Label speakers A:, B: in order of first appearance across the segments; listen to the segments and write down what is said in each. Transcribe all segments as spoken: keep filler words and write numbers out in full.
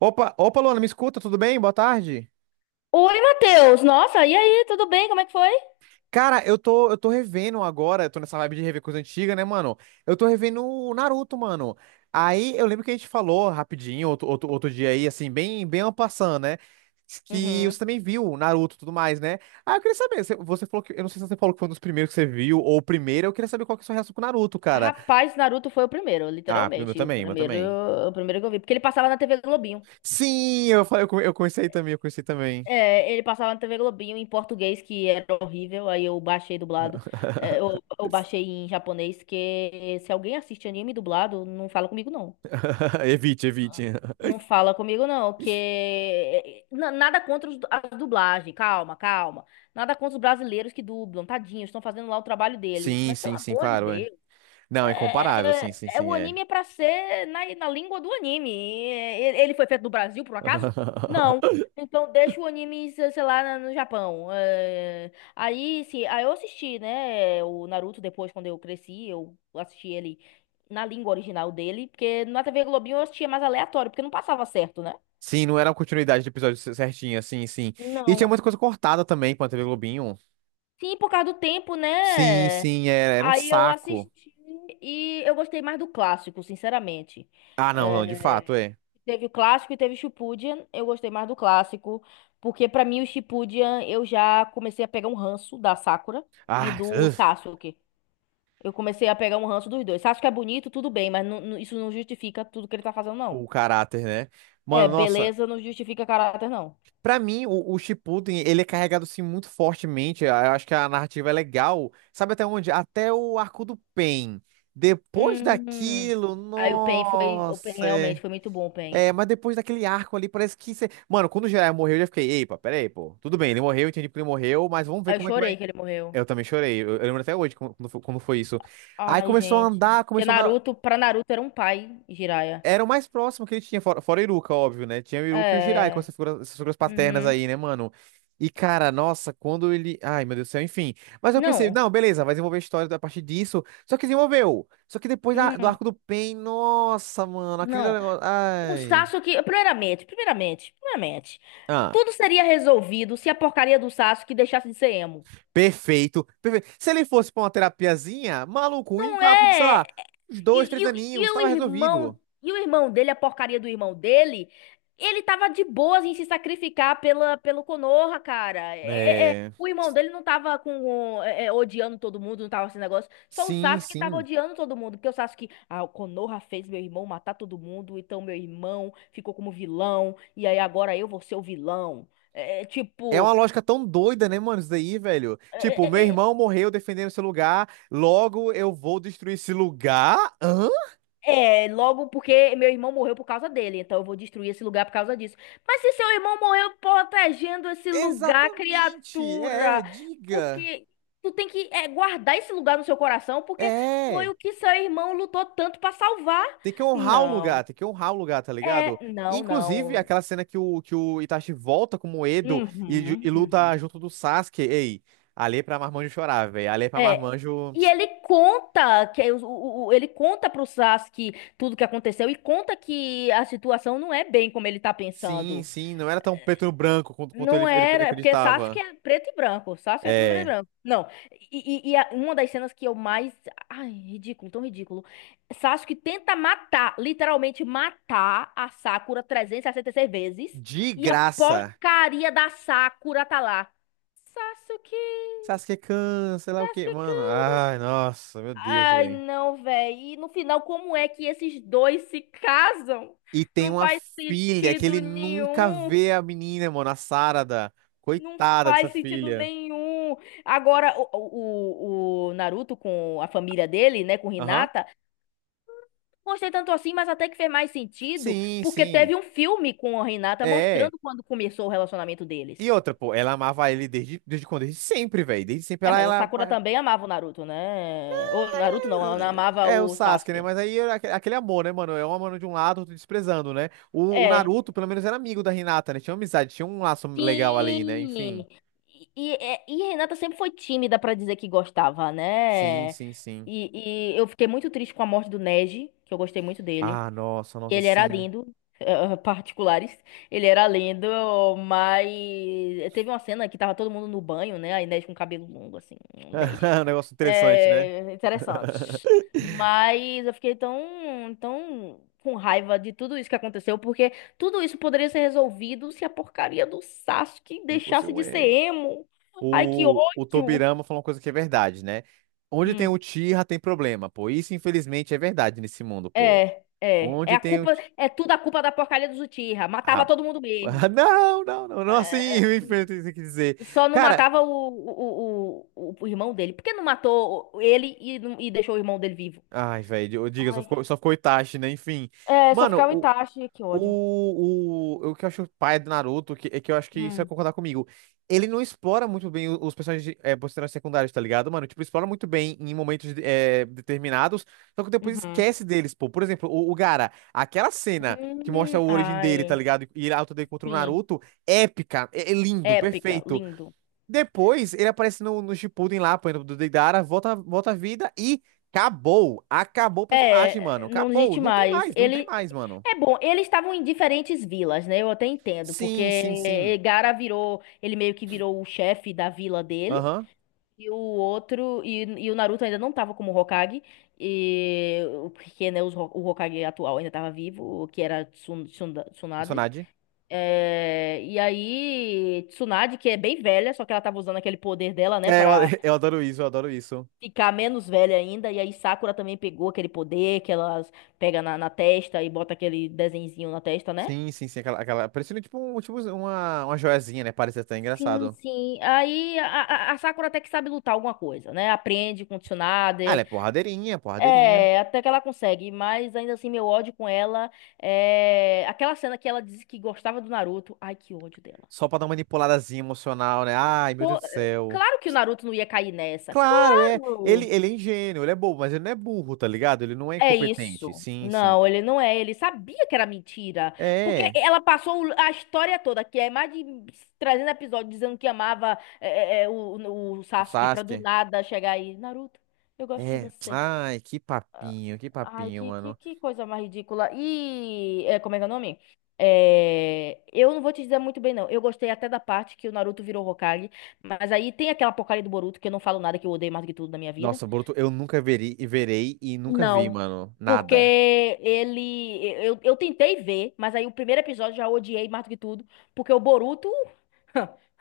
A: Opa, opa, Luana, me escuta, tudo bem? Boa tarde.
B: Oi, Matheus! Nossa, e aí, tudo bem? Como é que foi?
A: Cara, eu tô, eu tô revendo agora, eu tô nessa vibe de rever coisa antiga, né, mano? Eu tô revendo o Naruto, mano. Aí eu lembro que a gente falou rapidinho, outro, outro, outro dia aí, assim, bem, bem en passant, né? Que você
B: Uhum.
A: também viu o Naruto e tudo mais, né? Ah, eu queria saber, você, você falou que, eu não sei se você falou que foi um dos primeiros que você viu, ou o primeiro, eu queria saber qual que é a sua reação com o Naruto, cara.
B: Rapaz, Naruto foi o primeiro,
A: Ah, o meu
B: literalmente. O
A: também, o meu
B: primeiro,
A: também.
B: o primeiro que eu vi. Porque ele passava na tê vê Globinho.
A: Sim, eu falei, eu, come- eu comecei também, eu comecei também.
B: É, ele passava na tê vê Globinho em português, que era horrível. Aí eu baixei dublado. É, eu, eu baixei em japonês, que se alguém assiste anime dublado, não fala comigo, não.
A: Evite, evite.
B: Não fala comigo, não, que eh, na- nada contra os- a dublagem, calma, calma. Nada contra os brasileiros que dublam, tadinhos, estão fazendo lá o trabalho deles.
A: Sim,
B: Mas pelo
A: sim, sim,
B: amor de
A: claro, é.
B: Deus.
A: Não, incomparável,
B: É,
A: sim,
B: é-
A: sim,
B: é
A: sim,
B: o
A: é.
B: anime é pra ser na, na língua do anime. E- Ele foi feito no Brasil, por um acaso? Não. Então deixa o anime, se- sei lá, na- no Japão. É, aí, sim, aí eu assisti, né, o Naruto depois, quando eu cresci, eu assisti ele na língua original dele, porque na tê vê Globinho eu assistia mais aleatório, porque não passava certo, né?
A: Sim, não era uma continuidade do episódio cer- certinho, sim, sim. E tinha
B: Não.
A: muita coisa cortada também pra T V Globinho.
B: Sim, por causa do tempo,
A: Sim,
B: né?
A: sim, era, era um
B: Aí eu
A: saco.
B: assisti e eu gostei mais do clássico, sinceramente.
A: Ah, não, não, de
B: É,
A: fato, é.
B: teve o clássico e teve o Shippuden. Eu gostei mais do clássico, porque pra mim o Shippuden eu já comecei a pegar um ranço da Sakura e
A: Ah,
B: do
A: ugh,
B: Sasuke. Eu comecei a pegar um ranço dos dois. Sasuke é bonito, tudo bem, mas não- não- isso não justifica tudo que ele tá fazendo, não.
A: o caráter, né?
B: É,
A: Mano, nossa,
B: beleza não justifica caráter, não.
A: pra mim, o, o Shippuden, ele é carregado, assim, muito fortemente. Ah, eu acho que a narrativa é legal. Sabe até onde? Até o arco do Pain. Depois
B: Hum.
A: daquilo,
B: Aí o pen foi, O pen
A: nossa. É.
B: realmente foi muito bom, o Pain.
A: É, mas depois daquele arco ali, parece que você. Mano, quando o Jiraiya morreu, eu já fiquei, epa, peraí, pô. Tudo bem, ele morreu, entendi que ele morreu, mas vamos ver
B: Aí eu
A: como é que vai.
B: chorei que ele morreu.
A: Eu também chorei, eu, eu lembro até hoje como, como foi como foi isso. Aí
B: Ai,
A: começou a
B: gente.
A: andar,
B: Porque
A: começou a andar.
B: Naruto, pra Naruto era um pai, Jiraiya.
A: Era o mais próximo que ele tinha, fora, fora o Iruka, óbvio, né? Tinha o Iruka e o Jiraiya com
B: É.
A: essas figuras, essas figuras paternas
B: Uhum.
A: aí, né, mano? E, cara, nossa, quando ele. Ai, meu Deus do céu, enfim. Mas eu pensei,
B: Não.
A: não, beleza, vai desenvolver a história a partir disso. Só que desenvolveu. Só que depois da- do
B: Não.
A: arco do Pain, nossa, mano, aquele
B: Não.
A: negócio.
B: O Sasuke, primeiramente, primeiramente, primeiramente,
A: Ai.
B: tudo seria resolvido se a porcaria do Sasuke deixasse de ser emo.
A: Perfeito, perfeito. Se ele fosse pra uma terapiazinha, maluco, em
B: Não
A: papo de, sei
B: é. É,
A: lá, uns dois,
B: E,
A: três
B: e, o
A: aninhos,
B: e o
A: tava resolvido.
B: irmão, e o irmão dele, a porcaria do irmão dele, ele tava de boas em se sacrificar pela, pelo Konoha, cara. É- é- é,
A: É.
B: o irmão dele não tava com, com- é, é, odiando todo mundo, não tava esse negócio. Só o
A: Sim,
B: Sasuke tava
A: sim.
B: odiando todo mundo, porque o Sasuke, ah, o Konoha fez meu irmão matar todo mundo, então meu irmão ficou como vilão, e aí agora eu vou ser o vilão. É, é,
A: É uma
B: tipo,
A: lógica tão doida, né, mano, isso daí, velho? Tipo,
B: é,
A: meu
B: é, é,
A: irmão morreu defendendo esse lugar, logo eu vou destruir esse lugar? Hã?
B: é, logo porque meu irmão morreu por causa dele, então eu vou destruir esse lugar por causa disso. Mas se seu irmão morreu protegendo esse lugar,
A: Exatamente. É,
B: criatura,
A: diga.
B: porque tu tem que é, guardar esse lugar no seu coração, porque foi
A: É.
B: o que seu irmão lutou tanto pra salvar.
A: Tem que honrar o lugar,
B: Não,
A: tem que honrar o lugar, tá ligado?
B: é, não,
A: Inclusive,
B: não.
A: aquela cena que o, que o Itachi volta com o Edo e, ju-
B: Uhum,
A: e luta
B: uhum.
A: junto do Sasuke. Ei, ali é pra Marmanjo chorar, velho. Ali é pra
B: É.
A: Marmanjo.
B: E ele conta que o, o- o- ele conta pro Sasuke tudo que aconteceu e conta que a situação não é bem como ele tá
A: Sim,
B: pensando.
A: sim, não era tão preto no branco quanto, quanto
B: Não
A: ele, ele
B: era, é porque Sasuke
A: acreditava.
B: é preto e branco. Sasuke é tudo preto e
A: É.
B: branco. Não. E, e- e a- uma das cenas que eu mais. Ai, ridículo, tão ridículo. Sasuke tenta matar, literalmente matar a Sakura trezentas e sessenta e seis vezes.
A: De
B: E a
A: graça.
B: porcaria da Sakura tá lá. Sasuke,
A: Sasuke-kun, sei lá o quê. Mano,
B: Sasuke.
A: ai, nossa, meu Deus,
B: Ai,
A: velho.
B: não, véi. E no final, como é que esses dois se casam?
A: E tem
B: Não
A: uma
B: faz
A: filha que
B: sentido
A: ele nunca
B: nenhum.
A: vê a menina, mano, a Sarada.
B: Não
A: Coitada dessa
B: faz sentido
A: filha.
B: nenhum. Agora, o, o, o Naruto com a família dele, né, com
A: Aham.
B: Hinata, não gostei tanto assim, mas até que fez mais sentido,
A: Sim,
B: porque
A: sim.
B: teve um filme com a Hinata
A: É.
B: mostrando quando começou o relacionamento
A: E
B: deles.
A: outra, pô, ela amava ele desde, desde quando? Desde sempre, velho. Desde sempre
B: É,
A: ela,
B: mas a
A: ela.
B: Sakura também amava o Naruto, né? O Naruto não, ela amava
A: É o
B: o
A: Sasuke, né?
B: Sasuke.
A: Mas aí era aque- aquele amor, né, mano? É um amor de um lado, outro desprezando, né? O, o
B: É.
A: Naruto, pelo menos, era amigo da Hinata, né? Tinha amizade, tinha um laço legal ali, né? Enfim.
B: Sim. E, e, é- e a Renata sempre foi tímida pra dizer que gostava,
A: Sim,
B: né?
A: sim, sim.
B: E, e eu fiquei muito triste com a morte do Neji, que eu gostei muito dele.
A: Ah, nossa, nossa,
B: Ele era
A: sim.
B: lindo, eh, eh, particulares. Ele era lindo, mas teve uma cena que tava todo mundo no banho, né? A Inês com cabelo longo, assim, Inês.
A: Um negócio interessante, né?
B: É, interessante. Mas eu fiquei tão, tão com raiva de tudo isso que aconteceu, porque tudo isso poderia ser resolvido se a porcaria do Sasuke
A: Não fosse
B: deixasse
A: um
B: de ser
A: erro.
B: emo. Ai, que
A: O, o
B: ódio!
A: Tobirama falou uma coisa que é verdade, né? Onde tem
B: Hum,
A: o Uchiha tem problema, pô. Isso, infelizmente, é verdade nesse mundo, pô.
B: é, é. É
A: Onde
B: a
A: tem o.
B: culpa,
A: Uchi-
B: é tudo a culpa da porcaria dos Uchiha.
A: ah,
B: Matava todo mundo
A: Ah,
B: mesmo.
A: não, não, não, não assim,
B: É,
A: enfim, tem que dizer.
B: só não
A: Cara,
B: matava o, o, o, o, o irmão dele. Por que não matou ele e, não- e deixou o irmão dele vivo?
A: ai, velho, diga, só ficou,
B: Ai,
A: só ficou Itachi, né? Enfim.
B: é, só
A: Mano,
B: ficava o
A: o,
B: Itachi, que ódio.
A: o, o, o que eu acho o pai do Naruto, que, é que eu acho que isso vai
B: Hum,
A: concordar comigo. Ele não explora muito bem o- os personagens, é, personagens secundários, tá ligado, mano? Tipo, explora muito bem em momentos é, determinados, só que depois
B: uhum.
A: esquece deles, pô. Por exemplo, o, o Gaara, aquela cena que
B: Hum,
A: mostra a origem dele, tá
B: ai,
A: ligado? E a luta dele contra o
B: sim.
A: Naruto, épica, é é lindo,
B: Épica,
A: perfeito.
B: lindo.
A: Depois ele aparece no, no Shippuden lá, apanhando do Deidara, volta, volta à vida e acabou. Acabou o personagem, mano.
B: É, não
A: Acabou.
B: existe
A: Não tem
B: mais.
A: mais, não tem
B: Ele
A: mais, mano.
B: é bom, eles estavam em diferentes vilas, né? Eu até entendo,
A: Sim, sim,
B: porque
A: sim.
B: Gara virou, ele meio que virou o chefe da vila dele.
A: Aham.
B: E o outro, e, e o Naruto ainda não tava como Hokage, e, porque né, os Ho- o Hokage atual ainda tava vivo, que era Tsun- Tsunda- Tsunade.
A: Personagem.
B: É, e aí, Tsunade, que é bem velha, só que ela tava usando aquele poder dela, né,
A: É, eu,
B: pra
A: eu adoro isso, eu adoro isso.
B: ficar menos velha ainda. E aí, Sakura também pegou aquele poder que ela pega na, na testa e bota aquele desenzinho na testa, né?
A: Sim, sim, sim. Aquela, aquela parecendo tipo, um, tipo uma, uma joiazinha, né? Parece até
B: Sim,
A: engraçado.
B: sim. Aí a, a a Sakura até que sabe lutar alguma coisa, né? Aprende com o
A: Ah, ela
B: Tsunade.
A: é porradeirinha, porradeirinha.
B: É, até que ela consegue, mas ainda assim meu ódio com ela é aquela cena que ela disse que gostava do Naruto. Ai, que ódio dela.
A: Só pra dar uma manipuladazinha emocional, né? Ai, meu
B: Pô,
A: Deus do
B: é,
A: céu.
B: claro que o Naruto não ia cair nessa.
A: Claro, é. Ele,
B: Claro.
A: ele é ingênuo, ele é bobo, mas ele não é burro, tá ligado? Ele não é
B: É
A: incompetente.
B: isso.
A: Sim, sim.
B: Não, ele não é. Ele sabia que era mentira. Porque
A: É.
B: ela passou o- a história toda, que é mais de trezentos episódios, dizendo que amava é, é, é, o, o
A: O
B: Sasuke, pra do
A: Sasuke.
B: nada chegar aí. Naruto, eu gosto de
A: É.
B: você.
A: Ai, que papinho, que
B: Ai,
A: papinho,
B: que, que,
A: mano.
B: que coisa mais ridícula. E é, como é que é o nome? É, eu não vou te dizer muito bem, não. Eu gostei até da parte que o Naruto virou Hokage, mas aí tem aquela porcaria do Boruto que eu não falo nada, que eu odeio mais do que tudo na minha vida.
A: Nossa, Boruto, eu nunca veri, verei e nunca vi,
B: Não,
A: mano.
B: porque
A: Nada.
B: ele. Eu, eu tentei ver, mas aí o primeiro episódio já odiei mais do que tudo, porque o Boruto.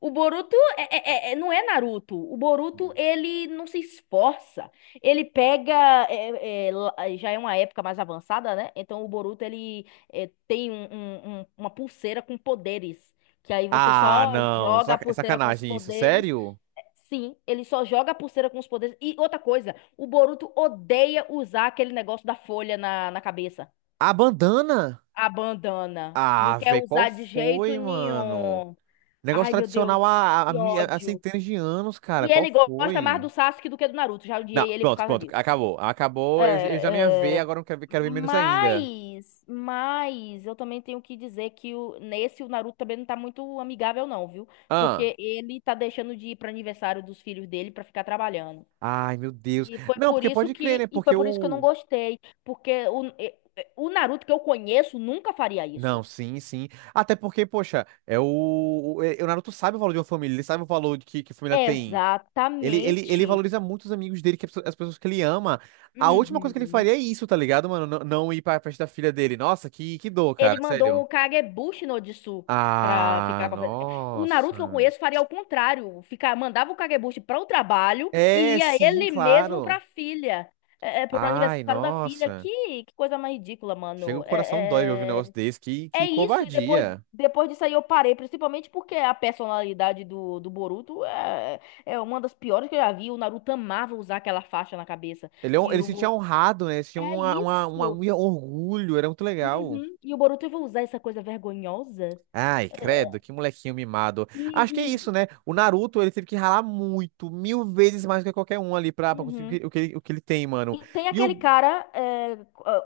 B: O Boruto é, é- é- é, não é Naruto. O Boruto, ele não se esforça. Ele pega. É- é, lá- já é uma época mais avançada, né? Então o Boruto, ele é, tem um- um- um- uma pulseira com poderes. Que aí você
A: Ah,
B: só
A: não. é
B: joga a
A: saca- É
B: pulseira com os
A: sacanagem isso,
B: poderes.
A: sério?
B: Sim, ele só joga a pulseira com os poderes. E outra coisa, o Boruto odeia usar aquele negócio da folha na, na cabeça.
A: A bandana?
B: A bandana. Não
A: Ah,
B: quer
A: velho, qual
B: usar de jeito
A: foi, mano?
B: nenhum.
A: Negócio
B: Ai, meu Deus,
A: tradicional há, há, há
B: que
A: mi- há
B: ódio.
A: centenas de anos, cara.
B: E
A: Qual
B: ele gosta mais
A: foi?
B: do Sasuke do que do Naruto. Já
A: Não,
B: odiei ele por
A: pronto,
B: causa
A: pronto.
B: disso.
A: Acabou. Acabou. Eu, eu já não ia
B: É,
A: ver,
B: é,
A: agora eu quero ver, quero ver menos ainda.
B: Mas, mas eu também tenho que dizer que o, nesse o Naruto também não tá muito amigável, não, viu?
A: Ah.
B: Porque ele tá deixando de ir para aniversário dos filhos dele para ficar trabalhando.
A: Ai, meu Deus.
B: E foi
A: Não,
B: por
A: porque
B: isso
A: pode crer,
B: que
A: né?
B: e
A: Porque
B: foi por isso que eu não
A: o.
B: gostei, porque o, e- e- o Naruto que eu conheço nunca faria
A: Não,
B: isso.
A: sim, sim. Até porque, poxa, é o, o, é- o Naruto sabe o valor de uma família, ele sabe o valor de que, que a família tem. Ele, ele, ele
B: Exatamente.
A: valoriza muito os amigos dele, que é as pessoas as pessoas que ele ama. A última coisa que ele
B: Uhum.
A: faria é isso, tá ligado, mano? Não, não ir pra festa da filha dele. Nossa, que, que dor,
B: Ele
A: cara,
B: mandou
A: sério.
B: o Kagebushi no Jutsu pra
A: Ah,
B: ficar com a... fe- O Naruto que eu
A: nossa.
B: conheço faria ao contrário, ficar, mandava o Kagebushi para o trabalho e
A: É,
B: ia
A: sim,
B: ele mesmo
A: claro.
B: pra filha. É, é, pro
A: Ai,
B: aniversário da filha.
A: nossa.
B: Que, que coisa mais ridícula,
A: Chega
B: mano.
A: o coração dói de ouvir um
B: É,
A: negócio
B: é,
A: desse. Que,
B: É
A: que
B: isso, e depois,
A: covardia.
B: depois disso aí eu parei, principalmente porque a personalidade do, do Boruto é, é uma das piores que eu já vi. O Naruto amava usar aquela faixa na cabeça.
A: Ele, é um-
B: E
A: ele
B: o
A: se sentia
B: Bo-
A: honrado, né? Ele se tinha
B: É
A: uma, uma, uma- um
B: isso.
A: orgulho, era muito legal.
B: Uhum. E o Boruto vai usar essa coisa vergonhosa.
A: Ai,
B: É,
A: credo, que molequinho mimado.
B: E,
A: Acho que é isso,
B: e-
A: né? O Naruto, ele teve que ralar muito, mil vezes mais do que qualquer um ali pra, pra
B: uhum.
A: conseguir o que, o que ele o que ele tem, mano.
B: E tem
A: E
B: aquele
A: o.
B: cara, é,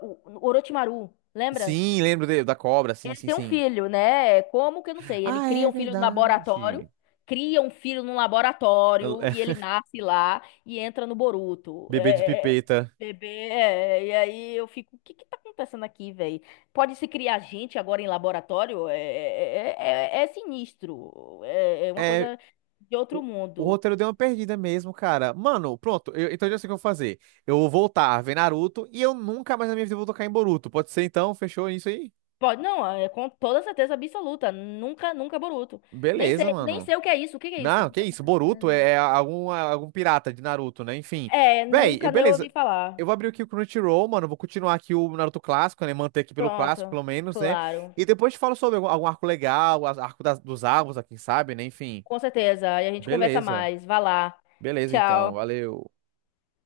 B: o o Orochimaru, lembra?
A: Sim, lembro de- da cobra, sim,
B: Ele
A: sim,
B: tem um
A: sim.
B: filho, né? Como que eu não sei? Ele
A: Ah,
B: cria
A: é
B: um filho no laboratório,
A: verdade.
B: cria um filho no
A: El-
B: laboratório
A: é,
B: e ele nasce lá e entra no Boruto.
A: bebê de
B: É, é, é,
A: pipeta.
B: bebê, é, e aí eu fico, o que que tá acontecendo aqui, velho? Pode se criar gente agora em laboratório? É, é, é- é é sinistro. É, é uma
A: É.
B: coisa de outro
A: O o
B: mundo.
A: roteiro deu uma perdida mesmo, cara. Mano, pronto. Eu- então eu já sei o que eu vou fazer. Eu vou voltar a ver Naruto e eu nunca mais na minha vida vou tocar em Boruto. Pode ser então? Fechou isso aí?
B: Pode, não, é com toda certeza absoluta. Nunca, nunca Boruto. Nem
A: Beleza,
B: sei, nem
A: mano.
B: sei o que é isso. O que que é
A: Não,
B: isso?
A: que isso, Boruto é algum, algum pirata de Naruto, né? Enfim.
B: É,
A: Véi, eu-
B: nunca nem ouvi
A: beleza. Eu
B: falar.
A: vou abrir aqui o Crunchyroll, mano. Vou continuar aqui o Naruto clássico, né? Manter aqui pelo clássico,
B: Pronto,
A: pelo menos, né?
B: claro.
A: E depois te falo sobre algum, algum arco legal, as- arco das, dos árvores, quem sabe, né? Enfim.
B: Com certeza. E a gente conversa
A: Beleza.
B: mais. Vá lá.
A: Beleza, então.
B: Tchau.
A: Valeu.